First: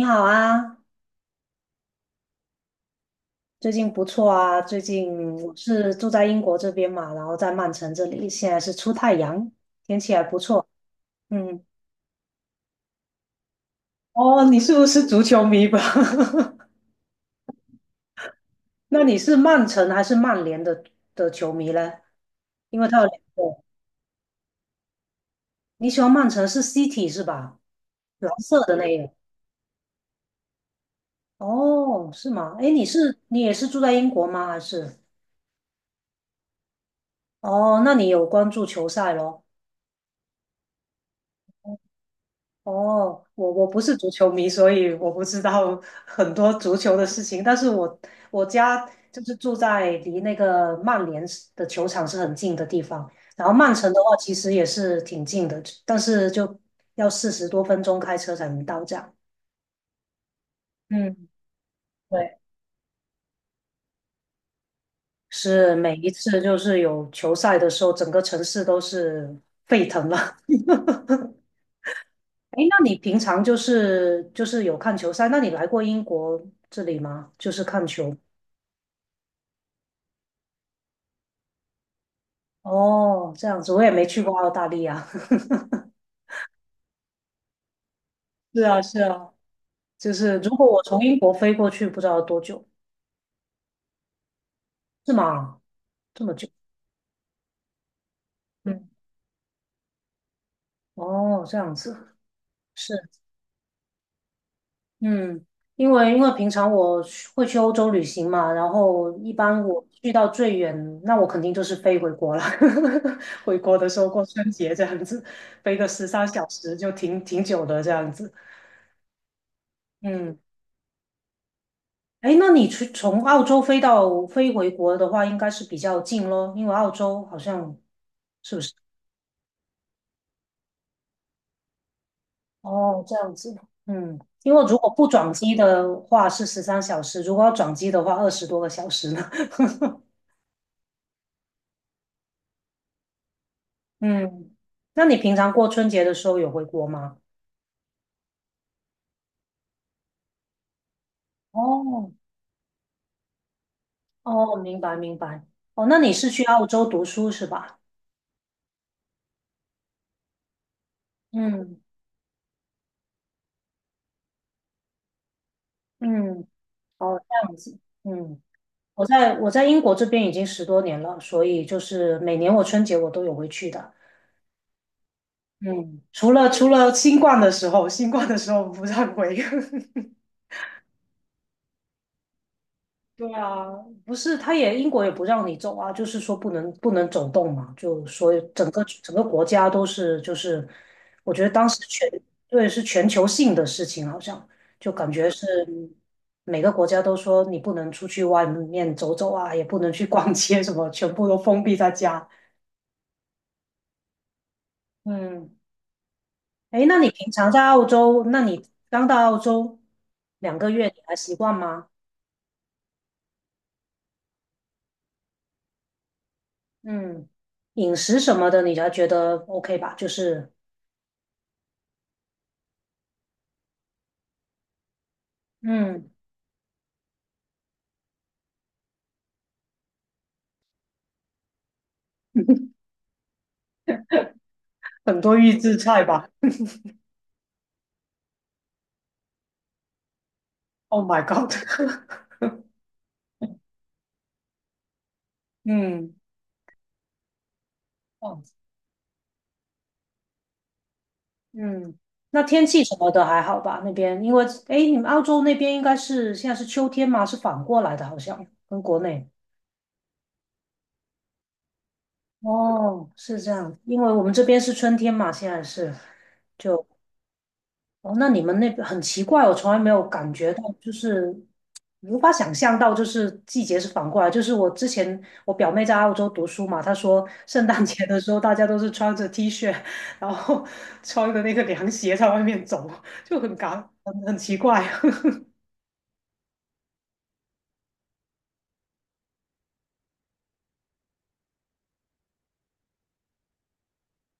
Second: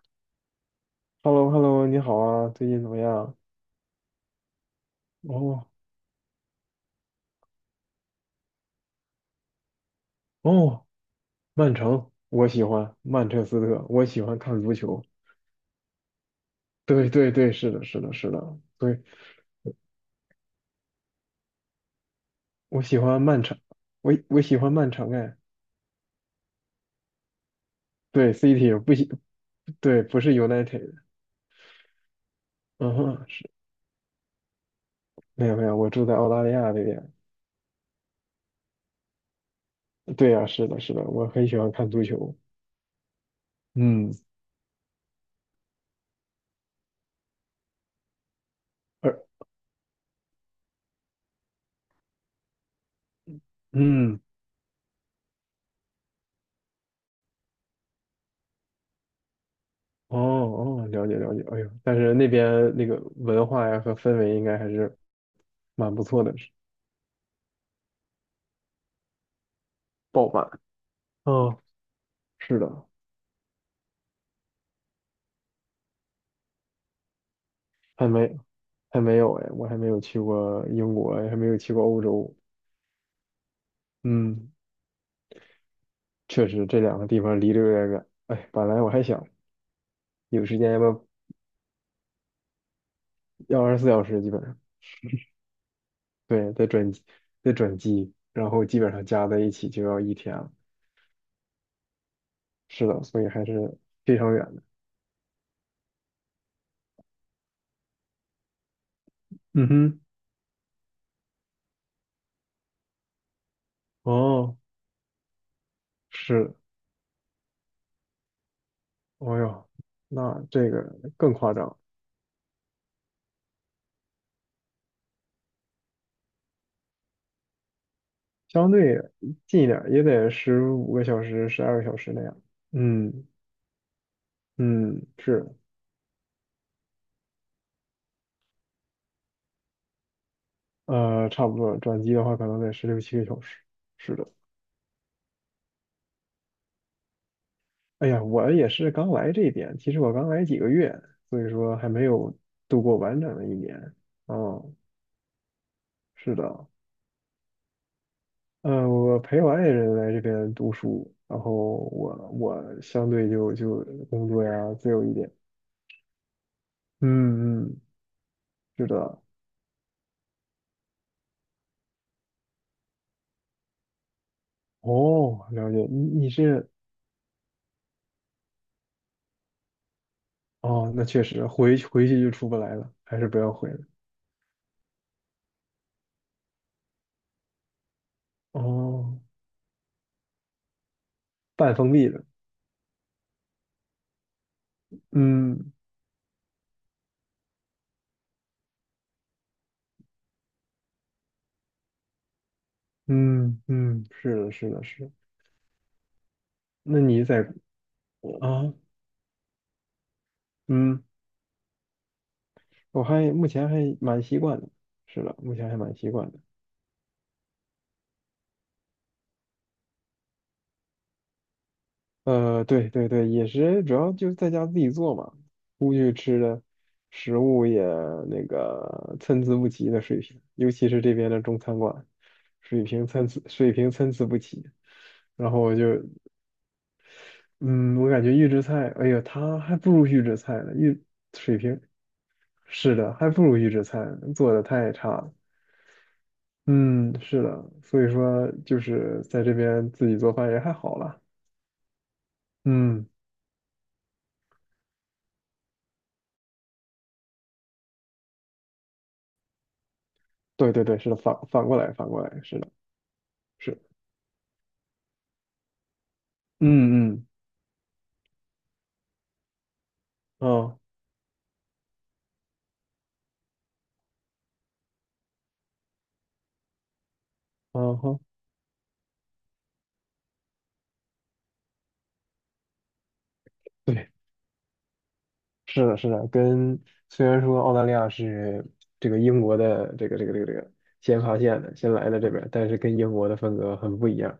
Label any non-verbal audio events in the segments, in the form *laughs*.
你好啊，Hello hello 你好啊，最近怎么样？最近不错啊。最近我哦是住在英国这边嘛，然后在曼城这里，现在是出太阳，天气还不错。哦，嗯，曼城，我喜欢曼彻斯特，我喜欢哦，你看足是不球。是足球迷吧？对对对，是的，是的，是的，*laughs* 那对，你是曼城还是曼联的球迷呢？因我为他喜有两欢曼城，个，我喜欢曼城哎，你喜欢曼城是 City 是吧？蓝对色，City 的不那喜，个。对，不是 United，哦，是吗？哎，你嗯是哼，你是，也是住在英国吗？还是？没有没有，我住在澳大利亚这边，哦，那你有关注球赛咯？对呀、是的，是的，我很喜欢看足球，哦，我不是足嗯，球迷，所以我不知道很多足球的事情。但是我家而就是住在离那个曼联是的球场是很近的地方，然后曼城的话嗯，其实也是挺近的，但是就要40多分钟开车才能到站。哦哦，了解嗯，了解，哎呦，但是那对，边那个文化呀和氛围应该还是是蛮每不一错的，次是就是有球赛的时候，整个城市都是沸腾爆了。满。*laughs* 嗯，哎，是的，那你平常就是有看球赛？那你来过英国这里吗？还没还没有哎，我还没有去过英国，还没有去过欧洲。哦，这样子，我也没去过澳嗯，大利亚。*laughs* 确实这两个地方离得有点远。哎，是本啊，来我是还想啊，就是有如时果间要我不从要英国飞过去，不知道多久，要24小时，基本上是吗？这么久？对，再转机，然后基嗯，本上加在一起就要一天了。哦，这样子，是是，的，所以还是非常远的。嗯，因为平常我去会去欧洲旅行嘛，然后一般嗯我哼，去到最远，那我肯定就是飞回国了。*laughs* 回国的时候过春哦，节这样子，飞个十三小是，时就挺久的这样子。哦哟，嗯。那这个更夸张，哎，那你去从澳洲飞回国的话，应该是比较近咯，因为澳洲好像，相对近一点儿也得15个小时、12个小时那样。哦，这嗯样子。嗯，因为如果嗯，不转是。机的话是十三小时，如果要转机的话20多个小时呢。*laughs* 差不多，转机的话可能得十六七个小时。是的，嗯，那你平常过春节的时候有回国吗？哎呀，我也是刚来这边，其实我刚来几个月，所以说还没哦有度过完整的一年。哦，嗯，明白明白。哦，那你是是去澳的，洲读书是吧？嗯，我陪我爱人来这边读书，然后嗯我相对就工作呀自由一点。嗯，哦，这样嗯子。嗯，嗯。是我的。在我在英国这边已经10多年了，所以就是每年我春节我都有回去的。哦，了解，嗯，你除了除是了新冠的时候，新冠的时候不让回。*laughs* 哦，那确实回去就出不来了，还是对不要啊，回了。不是，他也英国也不让你走啊，就是说不能走动嘛，就所以整个整哦，个国家都是就是，我觉得当半时封闭的，对是全球性的事情，好像就感觉是嗯。每个国家都说你不能出去外面走走啊，也不能去逛街什么，全部都封闭在家。嗯嗯，是的，是的，是的嗯。哎，那那你你平在常在澳洲，那你啊？刚到澳洲2个月，你嗯，还习惯吗？我还目前还蛮习惯的。是的，目前还蛮习惯的。嗯，饮食什么的，你还觉得 OK 吧？就是，呃，对对对，也是，主要就是在家自己做嘛，嗯，食物也那个参差不齐的水平，尤其是这边的中餐馆，水 *laughs* 平参差水平参差不齐。很多然预后我制就，菜吧。嗯，我感觉预制菜，哎呀，它还不如预制菜呢，Oh 预 my god！水平，*laughs* 是的，还不如预制菜呢，做的太差了。嗯，嗯，是的，所以哦，说就是在这边自己做饭也还好啦。嗯，那天气什嗯，么的还好吧？那边，因为，哎，诶你们澳洲那边应该是现在是秋天嘛，是反过来的，好像跟国内。对对对，是的，反过来，反过来，是的，哦，是这样，是，因为我们这边是春天嘛，现在是。就。嗯嗯，哦，那你们那边很奇怪，我从来没有感觉到，哦，就是无法想象到，就是季节是反过来。就是我之前我表妹在澳洲读书嘛，她说圣诞哦节的吼，时候大家都是穿着 T 恤，然后 *laughs* 穿着那个凉鞋在外面走，就很感对，很很奇怪，是的，是的，虽然说澳大利亚是这个英国的这个先发现的，先来的这边，但是跟英国的风格很不一样。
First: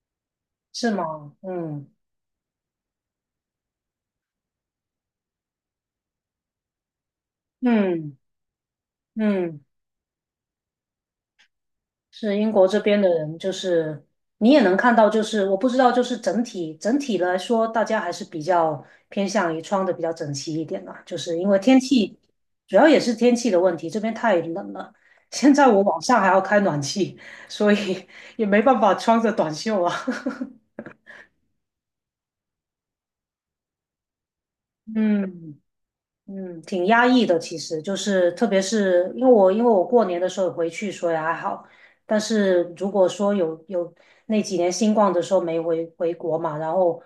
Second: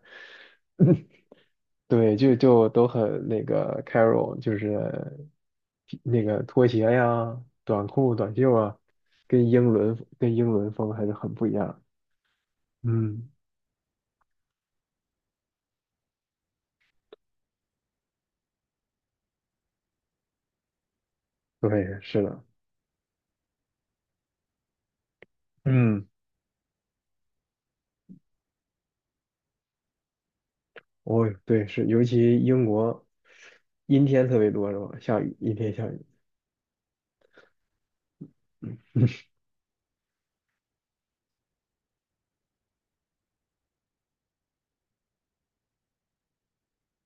*laughs* 是 *clears throat* 吗？嗯对，就都很那个 c a r o 就是那个拖鞋呀、短裤、嗯短袖啊，跟嗯。英伦跟英伦风还是很不一样。是英国这边的嗯，人，就是你也能看到，就是我不知道，就是整体来说，大家还是比较偏向于穿的比较整齐一点啦，就是因为天对，气，是的，主要也是天气的问题，这边太冷了。*laughs* 现在我晚嗯，上还要开暖气，所以也没办法穿着短袖啊。我对是，尤其英国阴天特别多是 *laughs* 吧？下雨，阴嗯，天下雨，嗯，挺压抑的，其实就是特别是因为我过年的时候回去，所以还好。但是如果说有那几年新冠的时候没回国嘛，然后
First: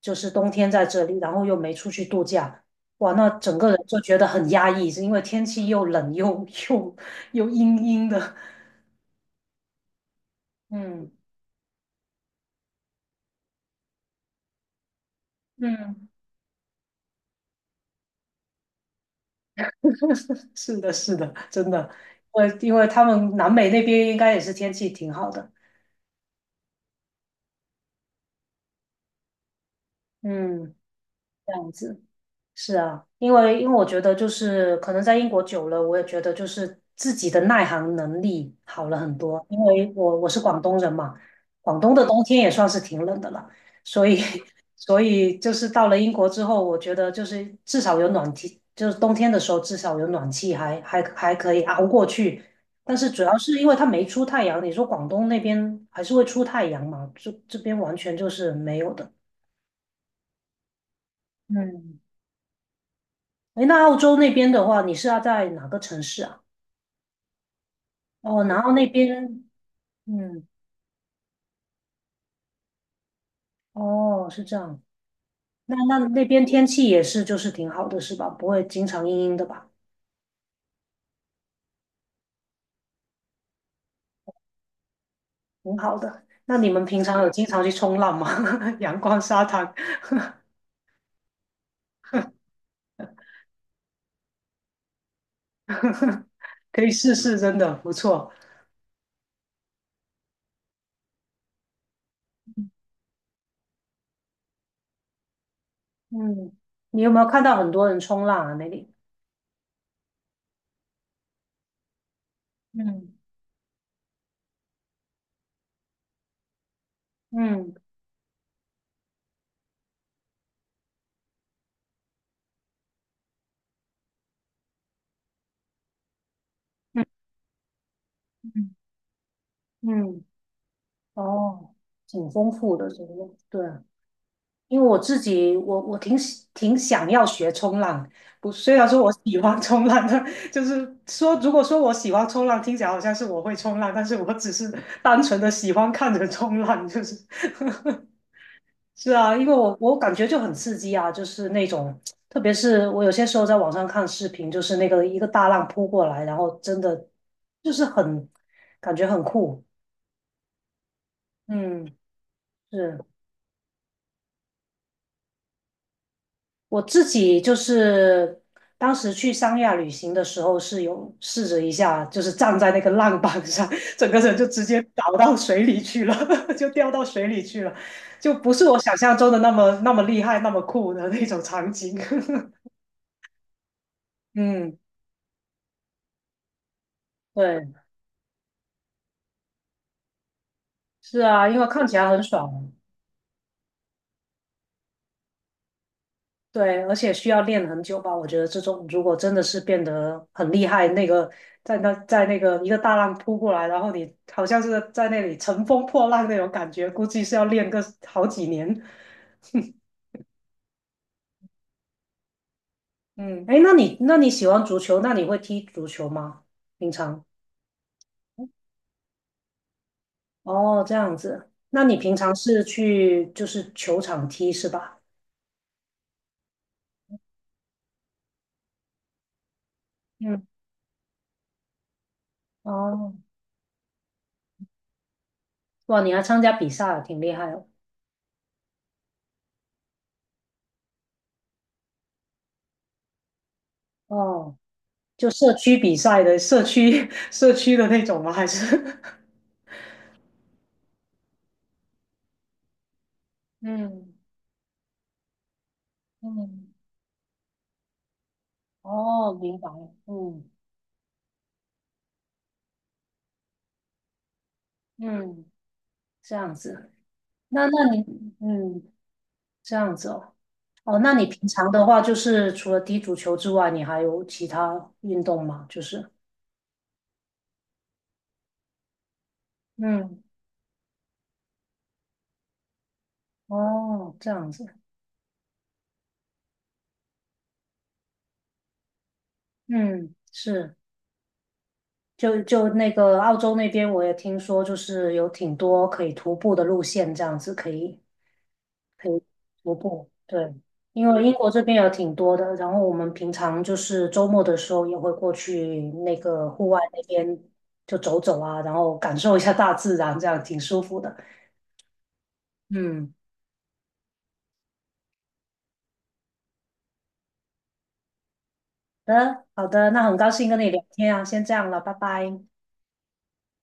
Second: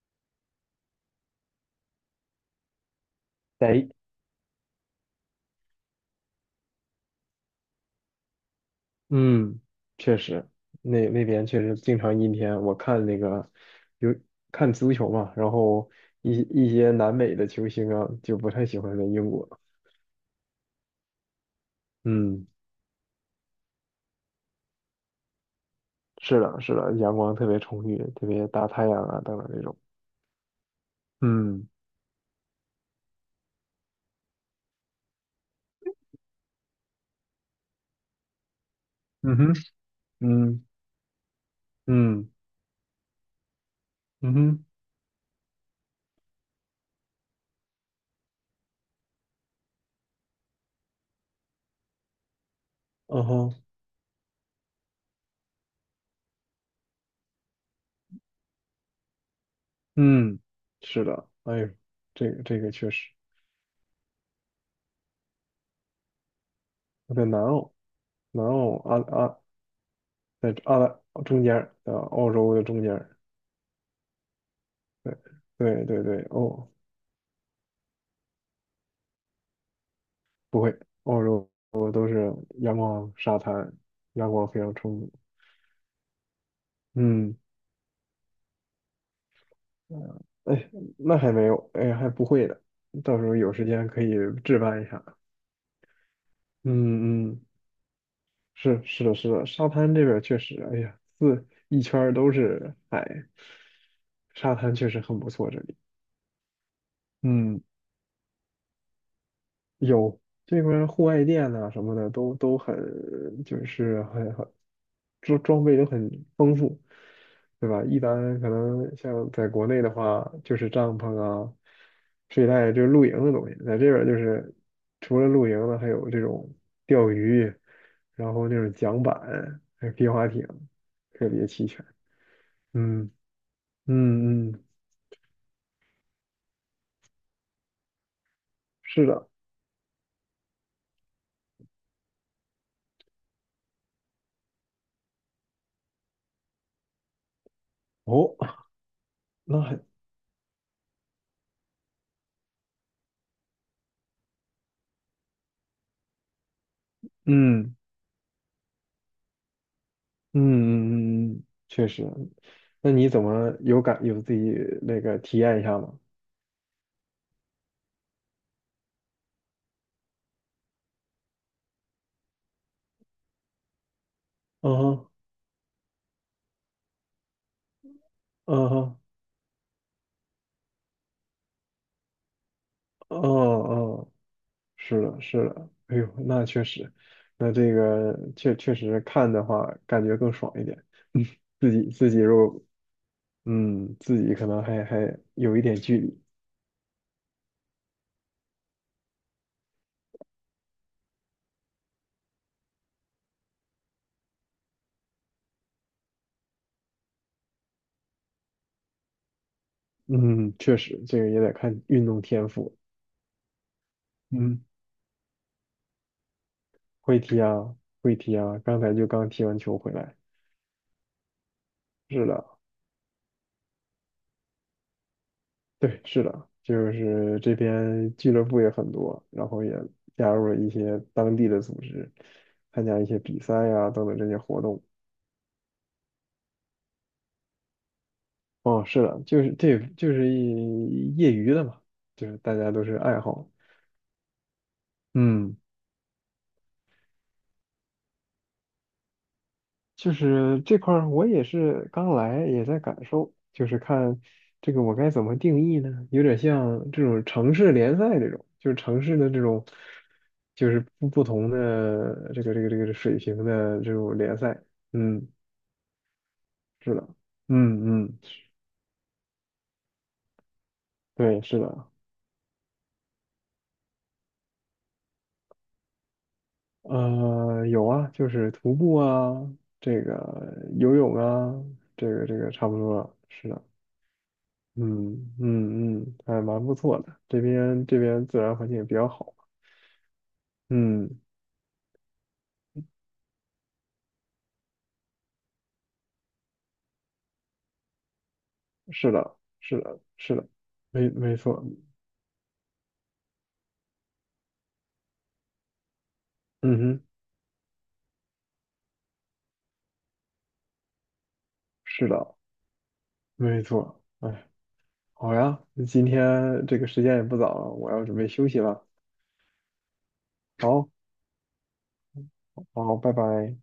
就是冬天在这里，然后又没出去度假，哇，那整个人在就觉得很压抑，是因为天气又冷又 *laughs* 又又阴阴的。嗯，确实，那嗯那边确实经常阴天。我看那个有看足球嘛，然后嗯，一些南美的球星啊，就不太喜欢在英国。*laughs* 是的，是的，真的，因嗯。为因为他们南美那边应该也是天气挺好的。是的，是的，阳光特别充裕，特别大太阳啊等等这种。嗯，这嗯样子。是啊，因为我觉得就是可能在英国久了，我也觉得就是自己的耐寒能力好了很嗯多。哼，因为我是广嗯东人嘛，广东的冬嗯天也算是挺冷的了，所以 嗯哼，*laughs* 所以就是到了英国之后，我觉得就是至少有暖气，就是冬天的时候至少有暖气还可以熬过去。但是主嗯要是哼，因为它没出太阳，你说广东那边还是会出太阳嘛？这边完全就是没有的。嗯，是的，哎呦嗯这个这个确实哎，那澳洲那边的话，你是要在哪个城市啊？我在南澳，南哦，然后澳那啊啊，边，嗯，在澳大中间啊，澳洲的中间儿哦，是这样。对那对那对对，那边天哦，气也是，就是挺好的，是吧？不会经常阴阴的吧？不会，澳洲都是阳光沙滩，阳光非常充足。挺好的。那你们平常有嗯，经常去冲浪吗？*laughs* 阳光沙滩，嗯哎，那还没有，哎，还不会的，到时候有时间可以置办一下。*laughs* 可以试嗯试，嗯。真的不错。是是的，是的，沙滩这边儿确实，哎呀，四一圈儿都是海，沙滩确实很不错。这里，嗯，你有没有看到嗯，很多人冲浪啊？那里？有这边户外店呐、什么的都很，嗯就是很很装备都很丰富，对嗯吧？一般可能像在国内的话，就是帐篷啊、睡袋，就是露营的东西，在这边儿就是除了露营的，还有这种嗯钓鱼，然后那种嗯，桨板，还有皮嗯划艇，特别齐哦，全。挺丰富的，这嗯个对。嗯嗯，因为我自己，我挺想要学冲浪，不，虽然说是我的，喜欢冲浪，但就是说，如果说我喜欢冲浪，听起来好像是我会冲浪，但是我只是单纯的喜欢看着冲浪，就是哦，是啊，因为那我还，我感觉就很刺激啊，就是那种，特别是我有些时候在网上看视频，就是那个一个大浪扑过来，然后真的就嗯是感觉很酷，嗯嗯嗯，嗯，嗯，确实，那是。你怎么有感有自己那个体验一下吗？我自己就是当时去三亚旅行的时候，是有试着一下，就是站在那个浪板上，*laughs* 整个人就直嗯接倒哼，到水里去了，*laughs* 就掉到水里去了，就不是嗯我想哼，象中的那么那么厉害、那么酷的那种场景。哦哦，*laughs* 嗯，是的，是的，哎呦，那确实，那对，这个确实看的话，感觉更爽一点，是嗯，啊，因为自看己起自来己很如果，爽。嗯，自己可能还有一点距离，对，而且需要练很久吧？我觉得这种如果真的是变得很厉害，那个在那个一个大浪扑过来，然后你好像是在那里乘风破浪那种感觉，估计是要练个好几年。嗯，确实，这个也得看运动天赋，嗯，哎，那你喜欢嗯。足球，那你会踢足球吗？平会常？踢啊，会踢啊，刚才就刚踢完球回来。哦，这样子，那你平是常的，是去就是球场踢是吧？对，是的，就是这边俱乐部也很多，然后也加嗯，入了一些当地的组织，参加一哦，些比赛呀、等等这些活动。哇，你还参加比赛，挺厉害哦。哦，是的，就是这就是一业余的嘛，就是大家都是爱好。哦，就社嗯。区比赛的社区 *laughs* 社区的那种吗？还是 就是这块儿我也是刚来，也在感受，*laughs* 就是嗯看这个我该怎么定义呢？有点嗯，像这种城市联赛这种，就是城市的哦，这明种，白了，嗯就是不同的这个水平的这种联赛。嗯，嗯，这样子？是的，那你嗯嗯，嗯这样子哦哦，那你对，平是常的的，话，就是除了踢足球之外，你还有其他运动吗？就是有啊，就是徒步啊，这个嗯，游泳啊，这个这个差不多了，是的。哦，这样子，嗯嗯嗯，还蛮不错的。这边自然环境也比较好。嗯是，嗯，就那个澳洲那边，我也听说，就是有挺多可以徒步的路线，这样子可以可是以的，徒是的，步，是的，对，因没为英没国这错，边有挺多的，然后我们平常就是周末的时候也会过去那个户嗯外那哼，边就走走啊，然后感受一下大自然，这样挺舒服的。是的，嗯，没错。哎，好呀，今天这个时间也不早了，我要准备休息了。好的，好的，那很高兴跟你聊好，天啊，先这样了，拜拜。好，拜拜。